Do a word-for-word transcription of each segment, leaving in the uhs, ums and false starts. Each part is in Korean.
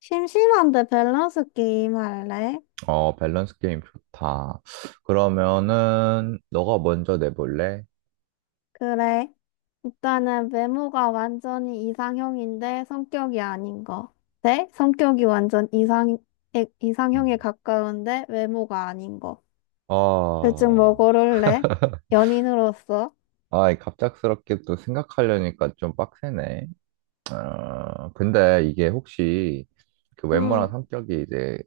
심심한데 밸런스 게임 할래? 어, 밸런스 게임 좋다. 그러면은, 너가 먼저 내볼래? 그래. 일단은 외모가 완전히 이상형인데 성격이 아닌 거. 네? 성격이 완전 이상, 에- 이상형에 음. 가까운데 외모가 아닌 거. 둘중 뭐 아, 고를래? 연인으로서? 아, 갑작스럽게 또 생각하려니까 좀 빡세네. 어, 근데 이게 혹시 그 외모랑 음, 성격이 이제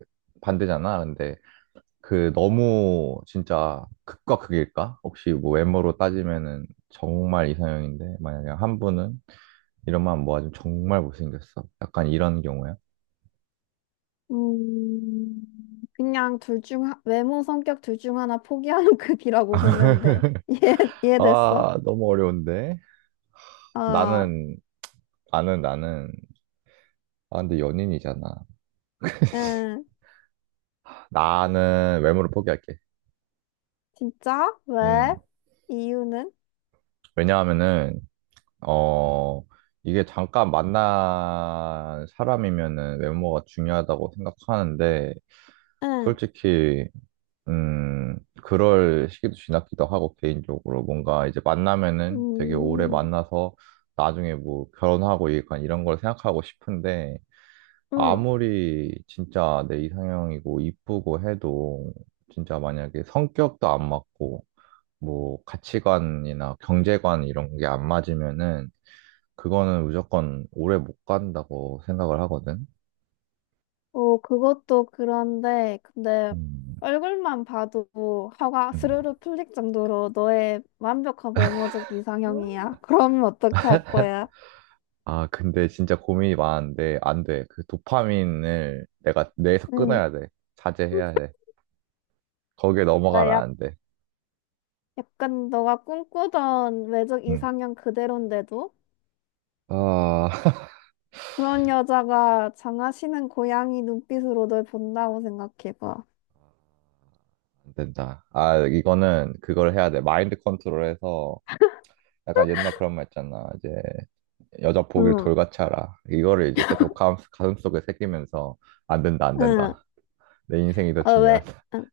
반대잖아. 근데 그 너무 진짜 극과 극일까? 혹시 뭐 외모로 따지면은 정말 이상형인데, 만약에 한 분은 이런만 모아주면 정말 못생겼어. 약간 이런 경우야. 음, 그냥 둘 중, 하- 외모, 성격 둘 중 하나 포기하는 급이라고 보면 돼. 이해, 이해됐어? 아, 너무 어려운데. 어, 나는, 나는, 나는, 아, 근데 연인이잖아. 응. 나는 외모를 포기할게. 진짜? 왜? 음. 이유는? 왜냐하면은, 어, 이게 잠깐 만난 사람이면은 외모가 중요하다고 생각하는데, 응. 솔직히, 음, 그럴 시기도 지났기도 하고, 개인적으로. 뭔가 이제 만나면은 되게 오래 음, 만나서 나중에 뭐 결혼하고 약간 이런 걸 생각하고 싶은데, 응. 아무리 진짜 내 이상형이고 이쁘고 해도 진짜 만약에 성격도 안 맞고 뭐 가치관이나 경제관 이런 게 안 맞으면은 그거는 무조건 오래 못 간다고 생각을 하거든. 어, 그것도 그런데, 근데 음, 얼굴만 봐도 화가 음. 스르르 풀릴 정도로 너의 완벽한 외모적 음. 이상형이야. 그러면 어떻게 할 거야? 아, 근데 진짜 고민이 많은데 안 돼. 그 도파민을 내가 뇌에서 응. 끊어야 돼. 자제해야 돼. 거기에 아, 넘어가면 약, 안 돼. 약간 너가 꿈꾸던 외적 음. 이상형 그대로인데도 아, 그런 여자가 장하시는 고양이 눈빛으로 널 본다고 생각해봐. 안 된다. 아, 이거는 그걸 해야 돼. 마인드 컨트롤해서 약간 옛날 그런 말 있잖아. 이제 여자 보길 응, 돌같이 알아. 이거를 이제 계속 가슴, 가슴속에 새기면서 안 된다, 안 응. 된다. 내 인생이 더 어, 왜? 중요하다. 응.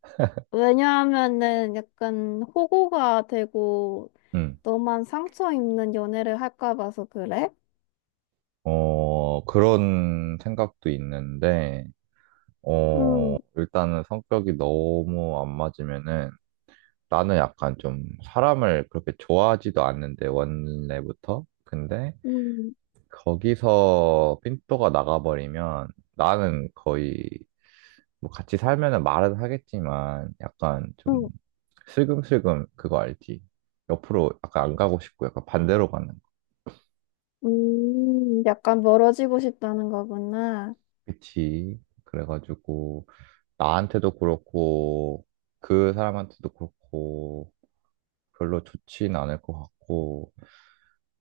왜냐하면은 약간 호구가 되고 음. 너만 상처 입는 연애를 할까 봐서 그래? 어, 그런 생각도 있는데, 어, 음, 일단은 성격이 너무 안 맞으면은 나는 약간 좀 사람을 그렇게 좋아하지도 않는데, 원래부터. 근데 음, 거기서 핀도가 나가버리면 나는 거의 뭐 같이 살면은 말은 하겠지만 약간 좀 음, 슬금슬금 그거 알지? 옆으로 약간 안 가고 싶고 약간 반대로 가는 거. 음, 약간 멀어지고 싶다는 거구나. 그치? 그래가지고 나한테도 그렇고 그 사람한테도 그렇고 별로 좋진 않을 것 같고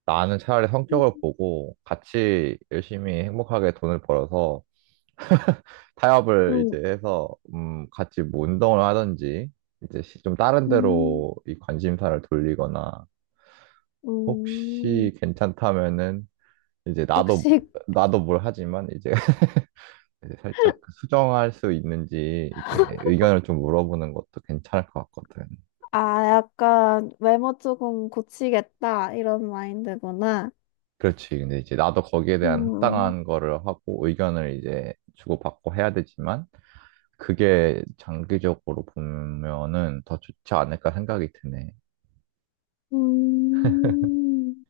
나는 차라리 음, 성격을 보고 같이 열심히 행복하게 돈을 벌어서 타협을 음, 이제 해서 음 같이 뭐 운동을 하든지 이제 시- 좀 다른 음, 데로 이 관심사를 돌리거나 음. 혹시 괜찮다면은 이제 나도 혹시, 나도 뭘 하지만 이제 이제 살짝 그 수정할 수 있는지 이제 의견을 좀 물어보는 것도 괜찮을 것 같거든. 아, 약간 외모 조금 고치겠다, 이런 마인드구나. 그렇지. 근데 이제 나도 거기에 대한 음, 합당한 거를 하고 의견을 이제 주고받고 해야 되지만 그게 장기적으로 보면은 더 좋지 않을까 생각이 드네. 음,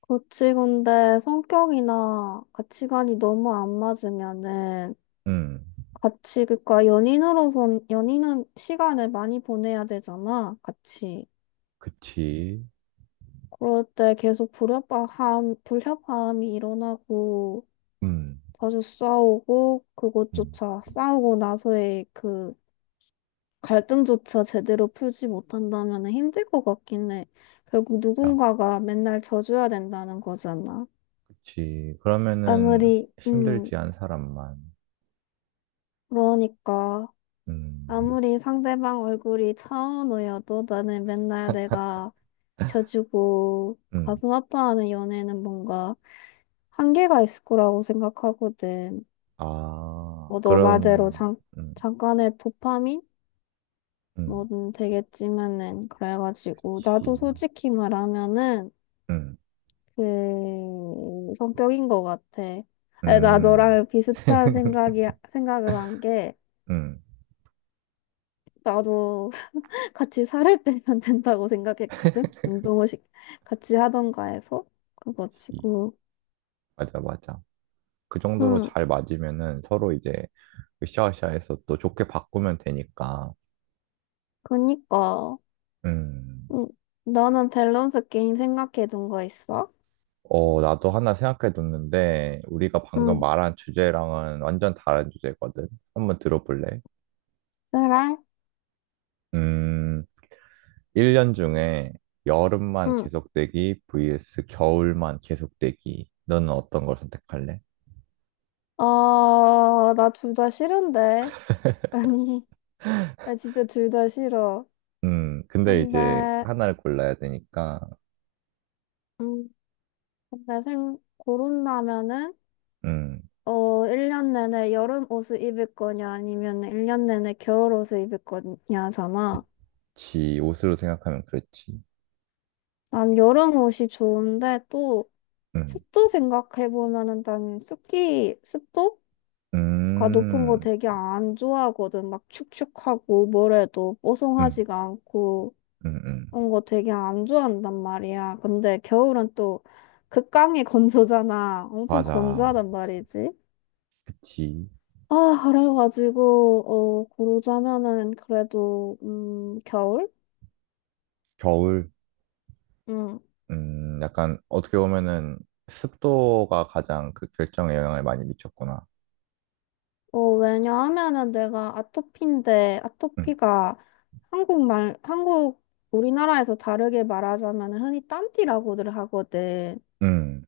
고치건데 성격이나 가치관이 너무 안 맞으면은 음, 같이, 그니까 연인으로선, 연인은 시간을 많이 보내야 되잖아, 같이. 그치. 그럴 때 계속 불협화음, 불협화음이 일어나고, 음, 자주 싸우고, 음, 그것조차 싸우고 나서의 그 갈등조차 제대로 풀지 못한다면 힘들 것 같긴 해. 결국 자, 누군가가 맨날 져줘야 된다는 거잖아. 그치. 그러면은 아무리, 음, 힘들지 않은 사람만. 그러니까. 음, 아무리 상대방 얼굴이 차은우여도 나는 맨날 내가 져주고 음. 가슴 아파하는 연애는 뭔가 한계가 있을 거라고 생각하거든. 아, 뭐 너 말대로 그럼, 잠, 음, 잠깐의 도파민? 음, 뭐든 되겠지만은 그래가지고 나도 지, 솔직히 말하면은 음, 그 성격인 것 같아. 아니, 나 음, 너랑 비슷한 생각이 생각을 한 게 음. 나도 같이 살을 빼면 된다고 생각했거든. 운동을 시- 같이 하던가 해서 지. 그래가지고 맞아, 맞아. 그 정도로 응. 잘 맞으면은 서로 이제 으쌰으쌰해서 또 좋게 바꾸면 되니까. 그니까. 음. 응. 너는 밸런스 게임 생각해둔 거 있어? 어, 나도 하나 생각해뒀는데 우리가 방금 응. 말한 주제랑은 완전 다른 주제거든. 한번 들어볼래? 그래? 음, 일 년 중에 여름만 응. 계속되기 vs 겨울만 계속되기. 너는 어떤 걸 선택할래? 어, 나 둘 다 싫은데 아니, 나 진짜 둘 다 싫어. 음, 근데 이제 근데 하나를 골라야 되니까, 음 근데 생 고른다면은 음, 어, 일 년 내내 여름 옷을 입을 거냐, 아니면 일 년 내내 겨울 옷을 입을 거냐잖아. 지 옷으로 생각하면 그렇지. 난 여름 옷이 좋은데 또 음, 습도 생각해보면은 난 습기, 습도가 높은 거 음, 되게 안 좋아하거든. 막 축축하고 뭐래도 음, 뽀송하지가 않고 음, 음. 그런 거 되게 안 좋아한단 말이야. 근데 겨울은 또 극강의 건조잖아. 엄청 맞아. 건조하단 말이지. 그치. 아, 그래가지고, 어, 고르자면은 그래도, 음, 겨울? 겨울, 응. 음, 약간 어떻게 보면은 습도가 가장 그 결정에 영향을 많이 미쳤구나. 어, 왜냐하면은 내가 아토피인데, 음, 아토피가 한국말, 한국, 우리나라에서 다르게 말하자면 흔히 땀띠라고들 하거든. 음.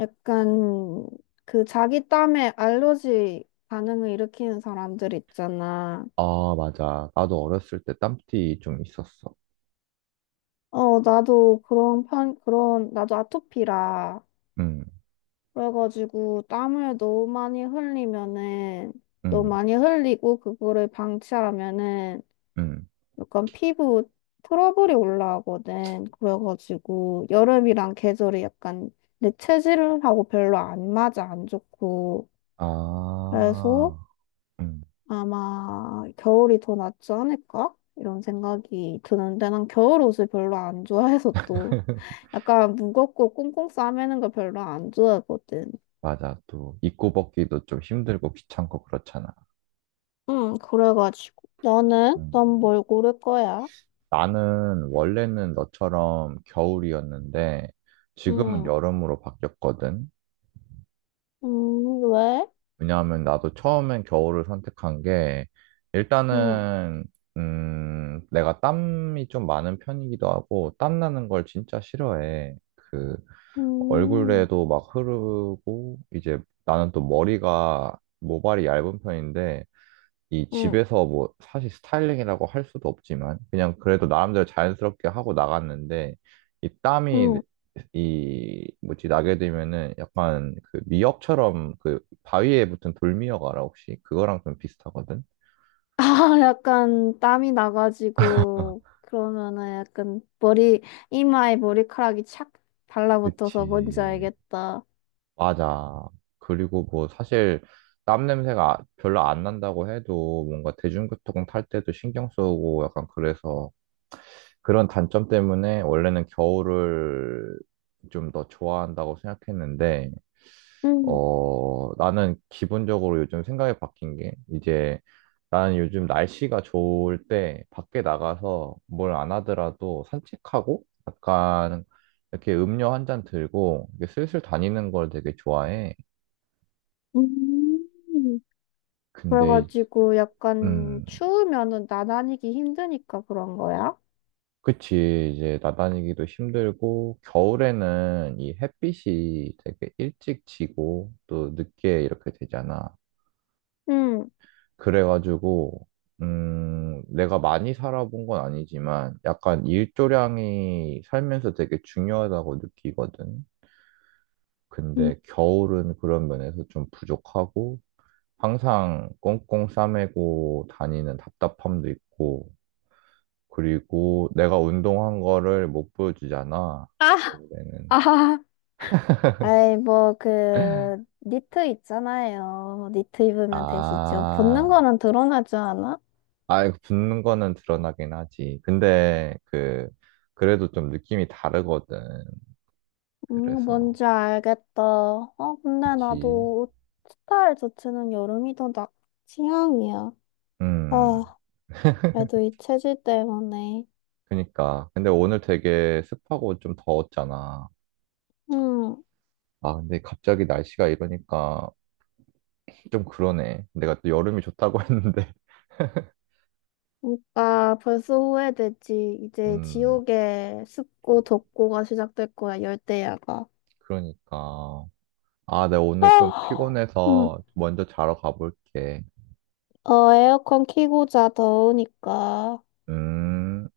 약간 그 자기 땀에 알러지 반응을 일으키는 사람들 있잖아. 아, 맞아. 나도 어렸을 때 땀띠 좀 있었어. 어, 나도 그런 편, 그런, 나도 아토피라. 음, 그래가지고 땀을 너무 많이 흘리면은, 너무 음, 많이 흘리고 그거를 방치하면은 음. 약간 피부 트러블이 올라오거든. 그래가지고 여름이랑 계절이 약간 내 체질하고 별로 안 맞아, 안 좋고. 그래서 아, 음. 아마 겨울이 더 낫지 않을까? 이런 생각이 드는데 난 겨울 옷을 별로 안 좋아해서 또 약간 무겁고 꽁꽁 싸매는 걸 별로 안 좋아하거든. 맞아. 또 입고 벗기도 좀 힘들고 귀찮고 그렇잖아. 응, 그래가지고 너는? 음, 넌 뭘 고를 거야? 나는 원래는 너처럼 겨울이었는데 지금은 응. 여름으로 바뀌었거든. 음. 왜? 왜냐하면 나도 처음엔 겨울을 선택한 게 응. 일단은 음, 내가 땀이 좀 많은 편이기도 하고 땀 나는 걸 진짜 싫어해. 그 음. 얼굴에도 막 흐르고 이제 나는 또 머리가 모발이 얇은 편인데 이 응. 집에서 뭐 사실 스타일링이라고 할 수도 없지만 그냥 그래도 나름대로 자연스럽게 하고 나갔는데 이 땀이 응. 이 뭐지 나게 되면은 약간 그 미역처럼 그 바위에 붙은 돌미역 알아 혹시? 그거랑 좀 비슷하거든. 아, 약간 땀이 나가지고 그러면은 약간 머리 이마에 머리카락이 착 달라붙어서 뭔지 그치. 알겠다. 맞아. 그리고 뭐 사실 땀 냄새가 별로 안 난다고 해도 뭔가 대중교통 탈 때도 신경 쓰고 약간 그래서 그런 단점 때문에 원래는 겨울을 좀 더 좋아한다고 생각했는데, 음, 어, 나는 기본적으로 요즘 생각이 바뀐 게, 이제 나는 요즘 날씨가 좋을 때 밖에 나가서 뭘 안 하더라도 산책하고 약간 이렇게 음료 한 잔 들고 이렇게 슬슬 다니는 걸 되게 좋아해. 음. 근데, 이- 그래가지고 약간 음, 추우면은 나다니기 힘드니까 그런 거야? 그치, 이제 나다니기도 힘들고, 겨울에는 이 햇빛이 되게 일찍 지고, 또 늦게 이렇게 되잖아. 응. 그래가지고, 음, 내가 많이 살아본 건 아니지만, 약간 일조량이 살면서 되게 중요하다고 느끼거든. 음. 근데 겨울은 그런 면에서 좀 부족하고, 항상 꽁꽁 싸매고 다니는 답답함도 있고, 그리고 내가 운동한 거를 못 보여주잖아. 아, 아. 아이 뭐 그 니트 있잖아요. 니트 입으면 되시죠. 붙는 아, 거는 드러나지 않아? 아, 이거 붙는 거는 드러나긴 하지. 근데, 그, 그래도 좀 느낌이 다르거든. 음, 그래서. 뭔지 알겠다. 어, 근데 그치. 나도 스타일 자체는 여름이 더 나, 취향이야. 음, 아, 그래도 이 체질 때문에. 그니까. 근데 오늘 되게 습하고 좀 더웠잖아. 음, 아, 근데 갑자기 날씨가 이러니까 좀 그러네. 내가 또 여름이 좋다고 했는데. 그러니까 벌써 후회되지. 이제 음, 지옥의 습고 덥고가 시작될 거야, 열대야가. 그러니까. 아, 내가 오늘 좀 아, 음, 피곤해서 먼저 자러 가볼게. 어, 에어컨 켜고 자, 더우니까. 음.